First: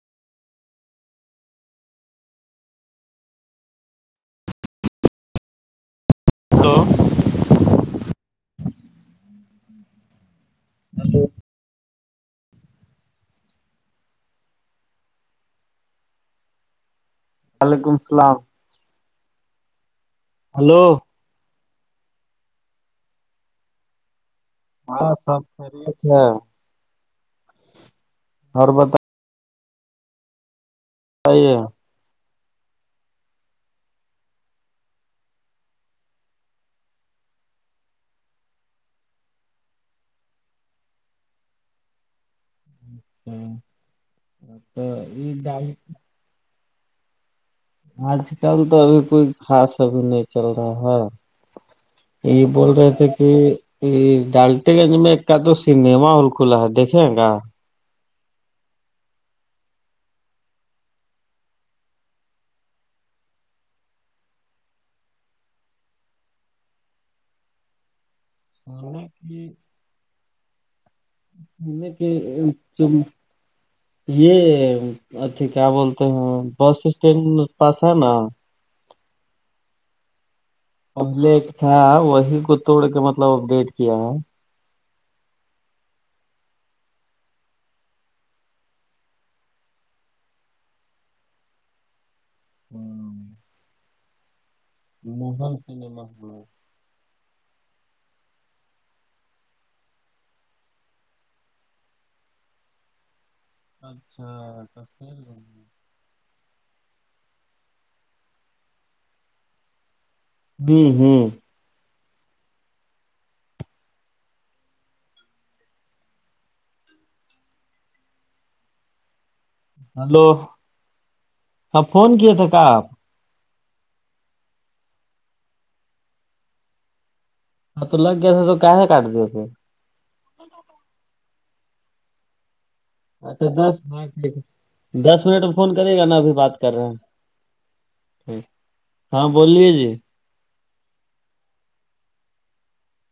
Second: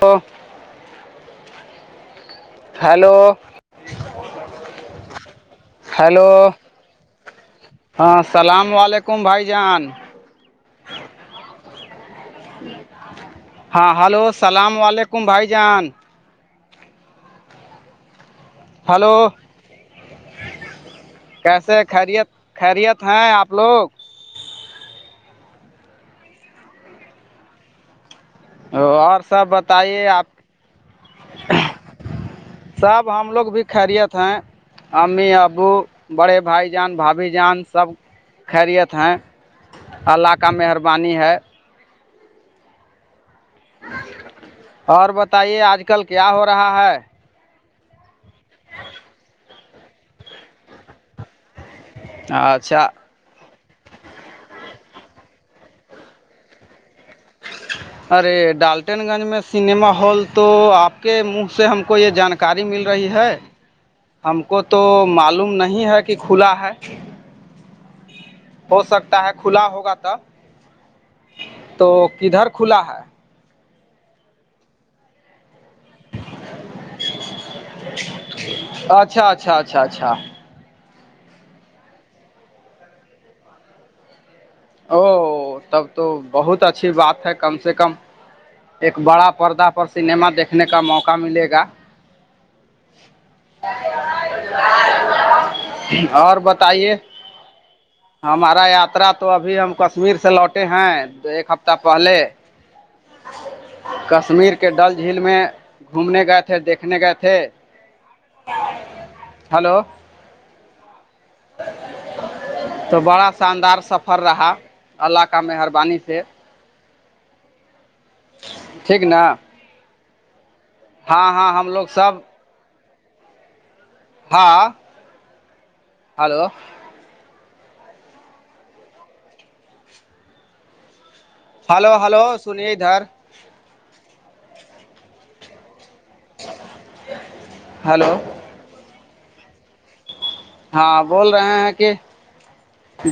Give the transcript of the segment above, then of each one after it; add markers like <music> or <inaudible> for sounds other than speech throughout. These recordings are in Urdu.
تو ہیلو ہلو ہلو ہاں السلام و علیکم بھائی جان ہیلو ہاں ہلو السلام و علیکم بھائی جان وعلیکم السلام ہلو ہلو کیسے ہیں خیریت خیریت ہیں آپ لوگ ہاں سب خیریت ہے اور سب بتائیے آپ صحیح ہے سب ہم لوگ بھی خریت ہیں امی ابو بڑے بھائی جان بھابھی جان سب خیریت ہیں اللہ کا مہربانی ہے اچھا تو اور یہ بتائیے آج کل کیا ہو رہا ہے آج کل تو ابھی کوئی خاص ابھی نہیں چل رہا ہے یہ بول اچھا رہے تھے یہ یہ ڈالٹے گنج میں ایک کا تو سنیما ہال کھلا ہے دیکھے گا ارے ڈالٹن گنج میں سنیما ہال تو آپ کے منہ سے ہم کو یہ جانکاری مل رہی ہے ہم کو تو معلوم نہیں ہے کہ کھلا ہے ہو سکتا ہے کھلا ہوگا تب تو کدھر کھلا ہے یہ کیا بولتے ہیں بس اسٹینڈ پاس ہے نا اچھا اچھا اچھا اچھا اچھا اب لیک تھا وہی کو توڑ کے مطلب اپڈیٹ کیا ہے او تب تو بہت اچھی بات ہے کم سے کم ایک بڑا پردہ پر سنیما دیکھنے کا موقع ملے گا ہ اور <inaudible> بتائیے ہ ہمارا یاترا تو ابھی ہم کشمیر سے لوٹے ہیں ایک ہفتہ پہلے اچھا کشمیر کے ڈل جھیل میں گھومنے گئے تھے دیکھنے گئے تھے ہلو ہوں تو بڑا شاندار سفر رہا اللہ کا مہربانی سے ٹھیک نا ہلو ہاں ہم ہاں لوگ فون سب کیا تھے کہ آپ ہاں ہلو ہاں تو لگ گیا تھا تو کیسے کاٹ دیے تھے ا ہلو ہلو سنیے ادھر اچھا دس مٹٹیک ہے دس منٹ میں فون کرے گا نا بھی بات کر رہے ہیں ہلو ٹھیک ہاں بووللیے جی ہاں بول رہے ہیں کہ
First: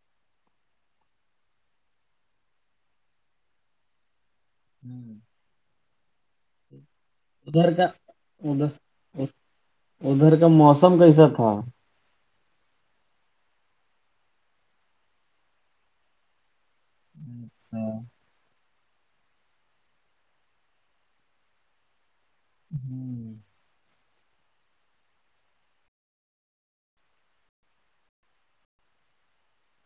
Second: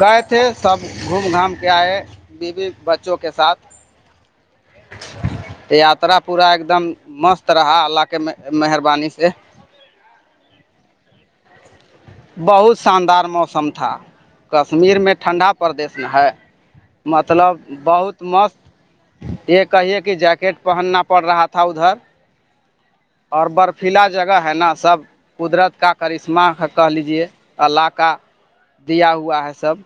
گئے تھے سب گھوم گھام کے آئے بیوی بچوں کے ساتھ تو یاترا پورا ایک دم مست ادھر رہا کا اللہ کے مہربانی ادھر سے ادھر کا موسم کیسا تھا بہت شاندار موسم تھا کشمیر میں ٹھنڈا پردیش ہے مطلب ہوں بہت مست یہ کہیے کہ جیکٹ پہننا پڑ رہا تھا ادھر اور برفیلا جگہ ہے نا سب قدرت کا کرشمہ کہہ لیجیے اللہ کا دیا ہوا ہے سب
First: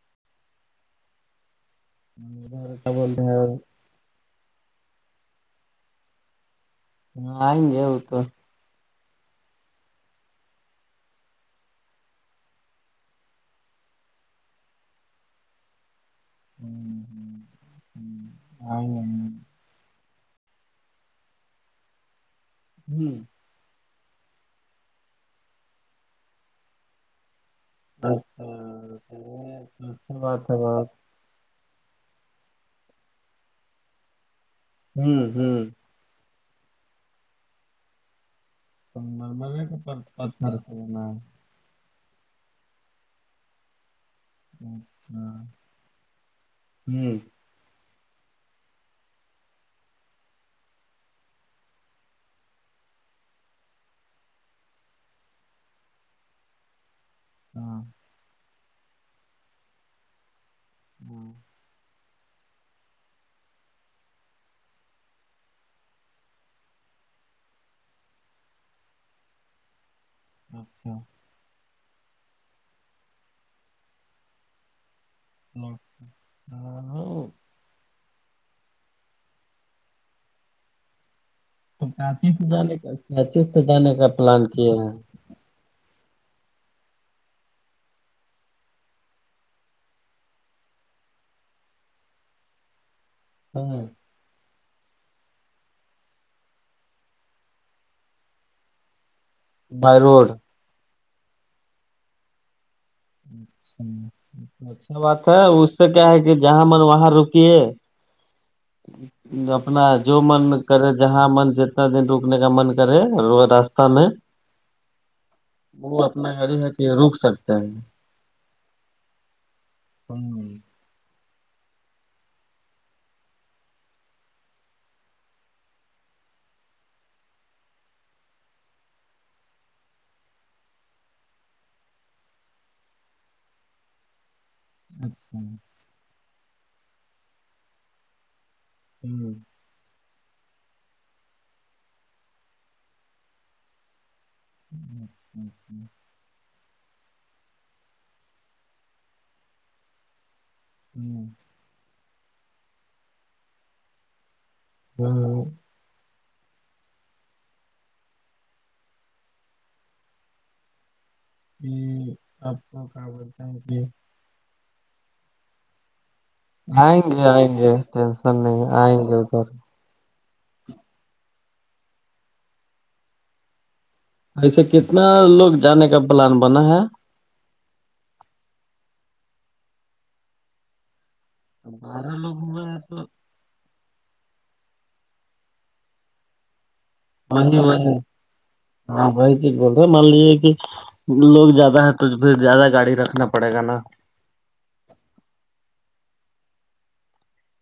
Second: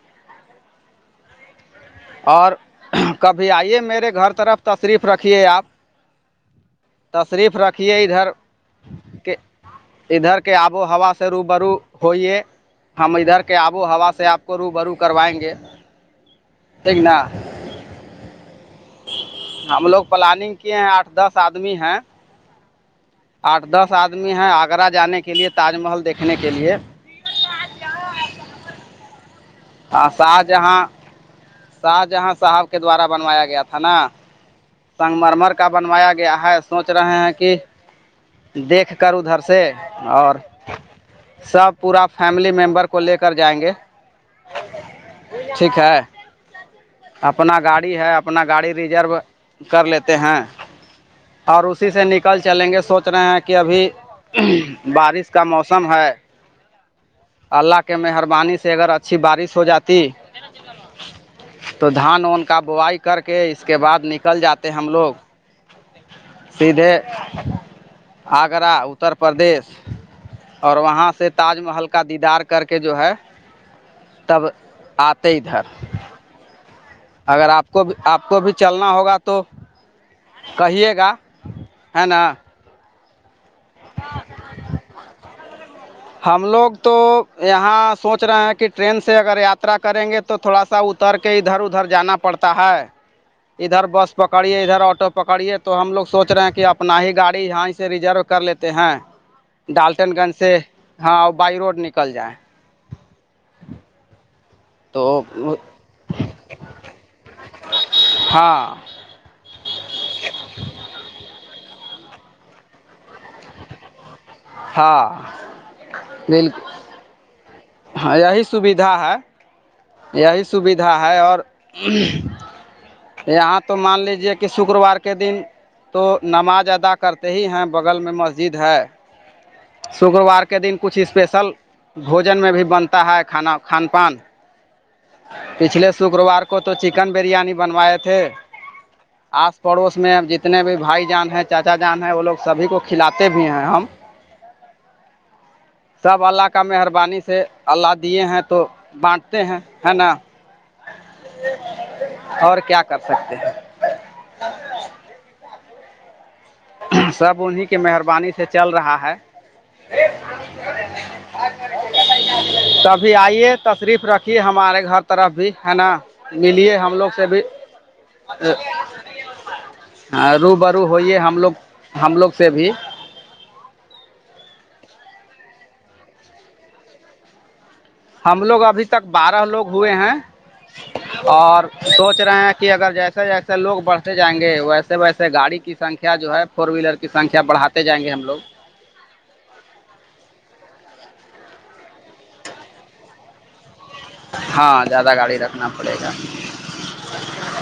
اور کیا بولتے ہیں کبھی آئیے میرے گھر طرف تشریف رکھیے آپ ہاں تشریف آئیں گے وہ رکھیے تو ادھر کے ادھر کے آب و ہوا سے رو برو ہوئیے ہم ادھر کے آب و ہوا سے آپ کو رو برو کروائیں گے ہوں ایکگنا ہ ہ آ ہوں ہم لوگ پلاننگ کیے ہیں آٹھ دس آدمی ہیں ہوں آٹھ دس آدمی ہیں آگرہ جانے کے لیے تاج محل دیکھنے کے لیے اچھا ہاں اچھا بات ہے شاہجہاں بات شاہ جہاں صاحب کے دوارا بنوایا گیا تھا نا ہوں سنگمرمر ہوں کا بنوایا گیا ہے سوچ رہے ہیں کہ دیکھ کر ادھر سنگمرمر سے کے پت- اور پتھر سے بنا ہے سب پورا فیملی ممبر کو لے کر جائیں گے اچھا ٹھیک ہے جی اپنا گاڑی ہے اپنا گاڑی ریزرو کر لیتے ہیں اور اسی سے نکل چلیں گے سوچ رہے ہیں کہ ابھی بارش کا موسم ہے اللہ ہاں کے مہربانی سے اگر اچھی بارش ہو جاتی ہاں تو دھان ان کا بوائی کر کے اس کے بعد نکل جاتے ہم لوگ سیدھے آگرہ اتر پردیش اور اچھا وہاں سے تاج محل کا دیدار کر کے جو ہے تب آتا ہاں اگر آپ کو بھی آپ کو بھی چلنا ہوگا تو کہیے گا تو ہے کاچی نا سے جانے کاچی سے جانے کا پلان کیے ہیں ہم لوگ تو یہاں سوچ رہے ہیں کہ ٹرین سے اگر یاترا کریں گے تو تو تھوڑا سا اتر کے ادھر ادھر جانا پڑتا ہے ہاں، ادھر بس پکڑیے ادھر آٹو پکڑیے تو ہم لوگ سوچ رہے ہیں کہ اپنا ہی گاڑی یہاں ہی سے ریزرو کر لیتے ہیں بائی ڈالٹن روڈ گنج اچھا سے ہاں بائی روڈ نکل جائےیں اچ اچھا بات تو ہے اس سے کیا ہے کہ جہاں من وہاں رکیے ہاں اپنا جو من کرے جہاں من ج انا دن روکنے کا من کرے راستہ میں ہاں وہ اپنا گھر ہے بالکل کہ روک سکتا ہے ہاں یہی سویدھا ہے یہی ہوں سویدھا ہے اور یہاں تو مان لیجیے کہ شکروار کے دن تو نماز ادا کرتے ہی ہیں بغل میں مسجد ہے شکروار کے دن کچھ اسپیشل بھوجن میں بھی بنتا ہے کھانا کھان پان تو پچھلے شکروار کو تو چکن بریانی بنوائے تھے آج پڑوس میں اب جتنے بھی بھائی جان ہیں چاچا جان ہے وہ لوگ سبھی کو کھلاتے بھی ہیں ہم ج ہ ہ ہ ہ <unintelligible> سب اللہ کا مہربانی سے اللہ دیے ہیں تو بانٹتے ہیں ہے نا ہوں اور کیا کر سکتے ہیں ہوں سب انہیں کے مہربانی سے چل رہا ہے یہ آپ کو کیا تبھی بولتے آئیے ہیں کہ تشریف رکھیے ہمارے گھر طرف بھی ہے نا ملیے ہم آئیں لوگ گے سے بھی آئیں گے ٹینشن نہیں آئیں گے ادار ہاں رو برو ہوئیے ہم لوگ ہم لوگ سے بھی ایسے کتنا لوگ جانے کا پلان بنا ہے ہم لوگ ابھی تک بارہ لوگ ہوئے ہیں اور بارہ سوچ لوگ رہے ہیں ہوئے کہ اگر تو جیسے جیسے سے لوگ بڑھتے جائیں گے ویسے ویسے گاڑی کی سنکھیا جو ہے فور ویلر کی سنکھیا وہی بڑاتے وہی جائیں گے ہم لوگ ہاں بھائی یک بول رہے مان لیے کہ لوگ زیادہ ہے تو پھر زیادہ گاڑی رکھنا پڑے گا نا ہاں زیادہ گاڑی رکھنا پڑے گا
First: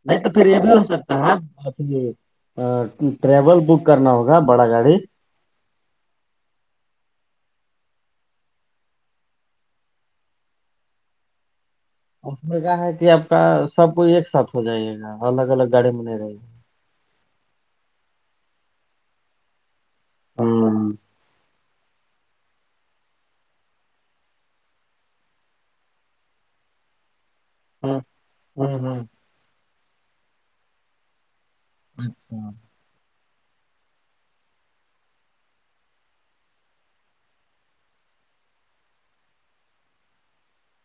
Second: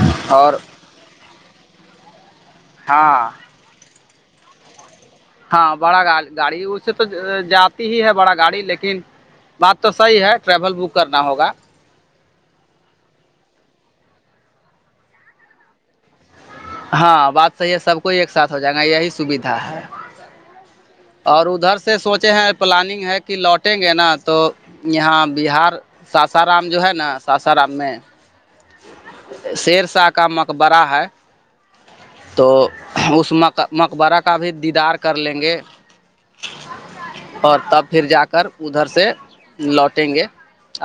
نہیں تو پھر اور یہ بھی ہو سکتا ہے ہاں ٹریول بک کرنا ہوگا بڑا گاڑی ہاں بڑا گاڑ گاڑی اس سے تو جاتی ہی ہے بڑا گاڑی لیکن بات تو صحیح ہے ٹریول بک کرنا ہوگا اس میں کہ ہے کہ آپ کا سب کوئی ایک ساتھ ہو جائےے گا الگ الگ گاڑے میں نہیں رہے گا ہاں بات صحیح ہے سب کو ایک ساتھ ہو جائےیں گا یہی سویدھا ہے ہاں اور ادھر سے سے سوچے ہیں پلاننگ ہے کہ لوٹیں گے نا تو یہاں بہار ساسارام جو ہے نا سسرام میں ہاں ہاں شیرساہ کا مقبرہ ہے تو اس مق مقبرہ کا بھی دیدار کر لیں گے اور تب پھر جا کر ادھر سے لوٹیں گے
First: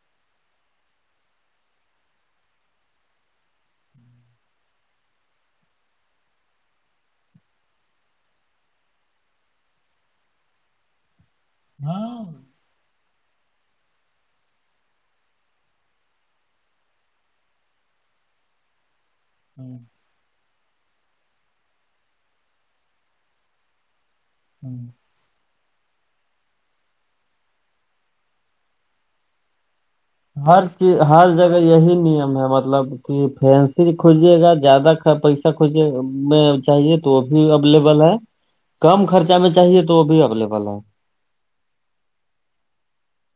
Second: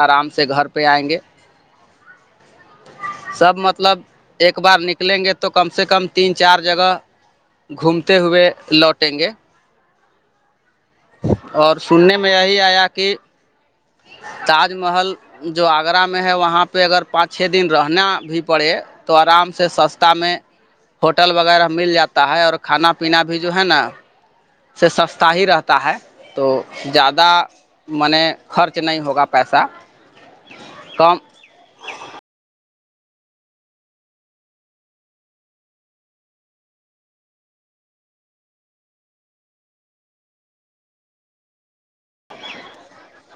آرام سے گھر پہ آئیں گے سب مطلب ایک بار نکلیں گے تو تو کم سے کم تین چار جگہ گھومتے ہوئے لوٹیں گے اور سننے ہاں میں یہی آیا کہ تاج محل جو آگرہ میں ہے وہاں پہ اگر پانچ چھ دن رہنا بھی پڑے تو آرام سے ہوں، سستا میں ہوٹل وغیرہ مل جاتا ہے اور کھانا پینا بھی جو ہے نا ہوں۔ سے ساس ت ہی رہتا ہے تو زیادہ میں نے خرچ نہیں ہوگا پیسہ ہر چیز کم ہر جگہ یہی نعمت ہے ہم مطلب کہ فینسی کھجیے گا زیادہ پیسہ کھجیے میں چاہیے تو وہ بھی اویلیبل ہے کم خرچہ میں چاہیے تو وہ بھی اویلیبل ہے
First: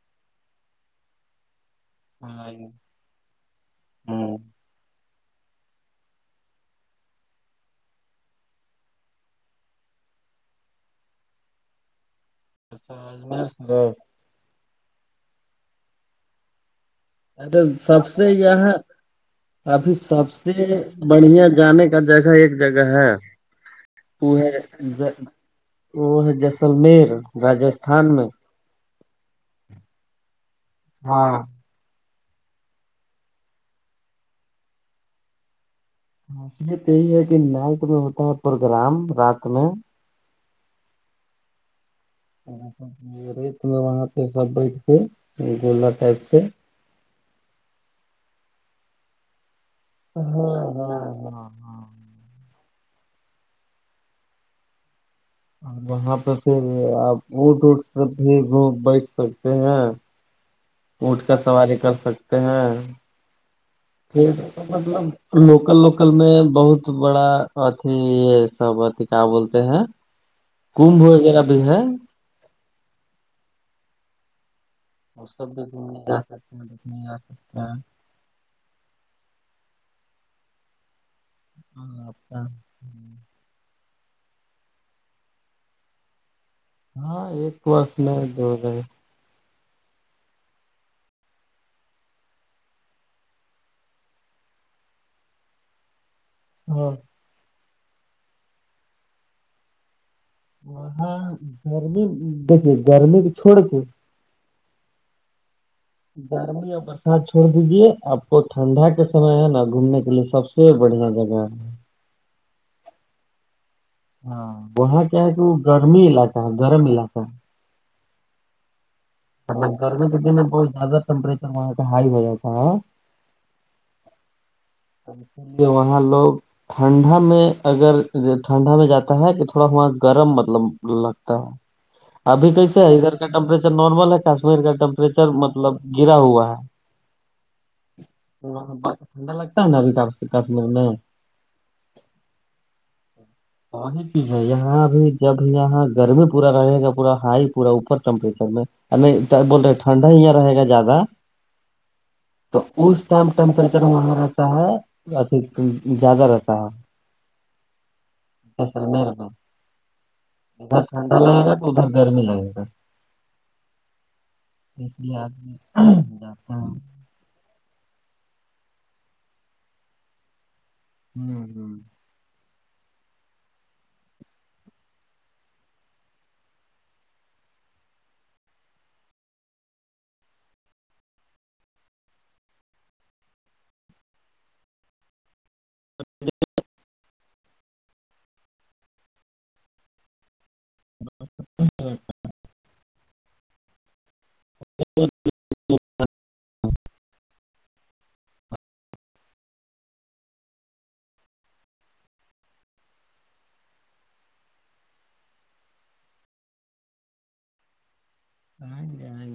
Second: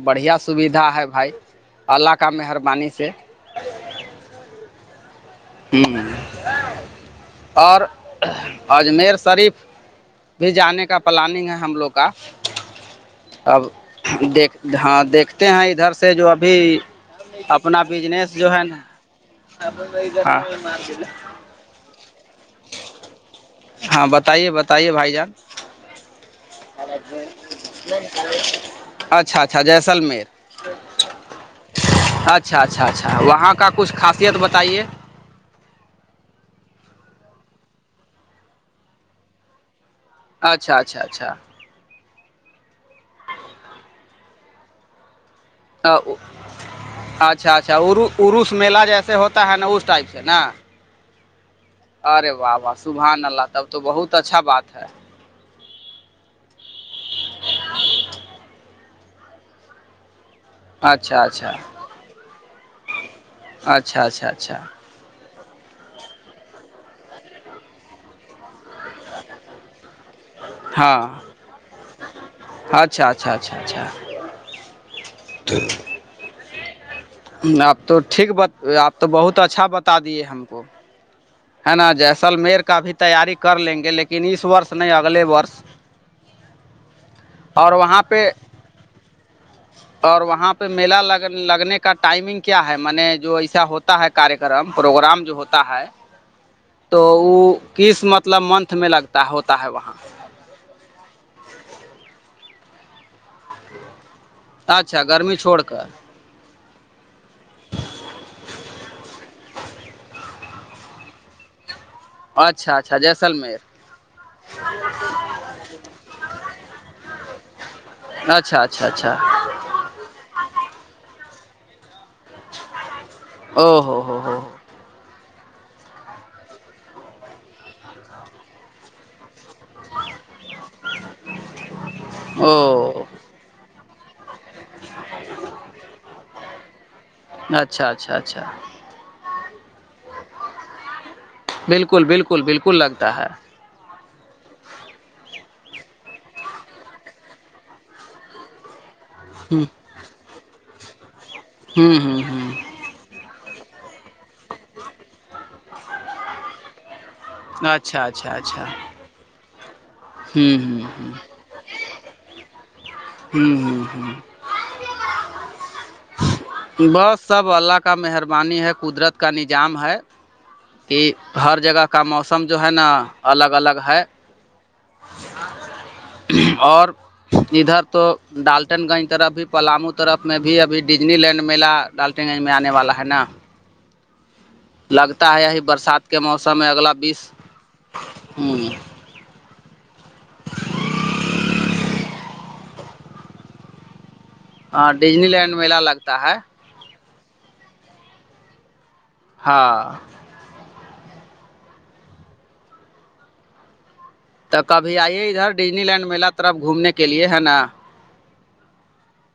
بڑھیا سویدھا ہے بھائی اللہ کا ہاں مہربانی سے ہوں ہ اور اجمیر شریف بھی جانے کا پلاننگ ہے ہم لوگ کا اب دیکھ ہاں دیکھتے ہیں ادھر سے جو ابھی اچھا اپنا سب سے بجنس جو ہے یہ نا کافی سب ہاں سے بڑھیا جانے کا جگہ ایک جگہ ہے ہاں پ بتائیے ہےے بتائیے ج بھائی جان وہ ہے جسللمیر راجستھان میں اچھا اچھا جیسلمیر ہاں اچھا اچھا اچھا وہاں کا کچھ خاصیت بتائیے نصیت یہی ہے کہ نائٹ میں ہوتا ہے پروگرام رات میں اچھا اچھا اچھا ری میں وہاں پہ سب بیٹھتے گولا ٹائپ سے اچھا اچھا عروس میلا جیسے ہوتا ہے نا اس ٹائپ سے نا ہاں ہاں ہاں ارے واہ واہ صبحان اللہ تب تو بہت اچھا بات ہے وہاں پہ پھر آپ اٹ اٹ کر بھی گوم بیٹھ سکتے ہیں <inaudible> اونٹ کر اچھا سواری کر سکتے ہیں اچھا اچھا اچھا مطلب لوکل لوکل میں بہت بڑا اھی ہے سبتی کیا بولتے ہیں ہاں کمب وغیرہ بھی ہے اچھا اچھا اچچ اور سب بھییکھاں د آپ تو ٹھیک ب آپ تو بہت اچھا بتا دیے ہم کو ہے نا ہاں آپ جیسلمیر کا بھی تیاری کر لیں گے لیکن اس وورس نہیں اگلے وورس ہاں ایک وس میں پہ دو جائے اور وہاں پہ میلا لگ لگنے کا کا ٹائمنگ کیا ہے میں نے جو ایسا ہوتا ہے کار کررم پروگرام جو ہوتا ہے ہاں تو وہ کس مطلب منتھ میں لگتا ہوتا ہے وہاں وہاں گرمی دیکھیے گرمی تو چھوڑ کے اچھا گرمی چھوڑ کر گرمی اور برسات چھوڑ دیجے آپ کو ٹھنڈا کے سمے ہے نا گھومنے کے لیے سب یہ بڑھیا جگہ ہے اچھا اچھا جیسلمیر ہاں وہاں کیا ہے کہ وہ گرمی علاقہ ہے گرم علاقہ ہے اچھا اچھا اچھا م گرمی کے دن میں بہت زیادہ ٹیمپچر وہاں کاہائی ہو جائےتا ہاں او ہو ہو ہو وہاں لوگ ٹھنڈا میں اگر ٹھنڈا میں جاتا ہے کہ تھوڑا تھڑا گرم مطلب لگتا ہے ابھی کیسے ہے او ادھر کا ٹیمپریچر نارمل ہے کشمیر کا ٹیمپریچر مطلب گرا ہوا ہے اچھا اچھا اچھا بتٹھنا لگتا ہ ہونا بھی کپ سے کپ م میں بالکل بالکل بالکل لگتا ہے وہی چیز ہے یہاں ا بھی جب یہاں گرمی پورا رہے گا پورا ہائی پورا اوپر ٹیمپریچر میں نہیں ہوں بول رہے ٹھنڈا ہی رہے گا زیادہ ہوں ہوں ہوں تو اس ٹائم ٹیمپریچر وہاں رہتا ہے زیادہ رہتا ہے اچھا اچھا اچھا جیسلمیر ہوں ادھر ہوں ٹھنڈا لگے گا تو ادھر گرمی لگے گا ہ ہ ہ اس لیے آدمی جاتا ہے بس سب اللہ کا کا مہربانی ہے قدرت کا نظام ہے کہ ہ ہر ہ جگہ کا موسم سمجھو ہے نا الگ الگ ہے اور ادھر تو ڈالٹن گنج طرف بھی پلامو طرف میں بھی ابھی ڈزنی لینڈ میلہ ڈالٹن گنج میں آنے والا ہے نا لگتا ہے یہی برسات کے موسم میں اگلا بیس ہوں ج <inaudible> س <inaudible> ہاں ڈزنی لینڈ میلالہ لگتا ہے ہاں تو کبھی آئیے ادھر ڈزنی لینڈ میلہ طرف گھومنے کے لیے ہے نا ہاں آجا ئے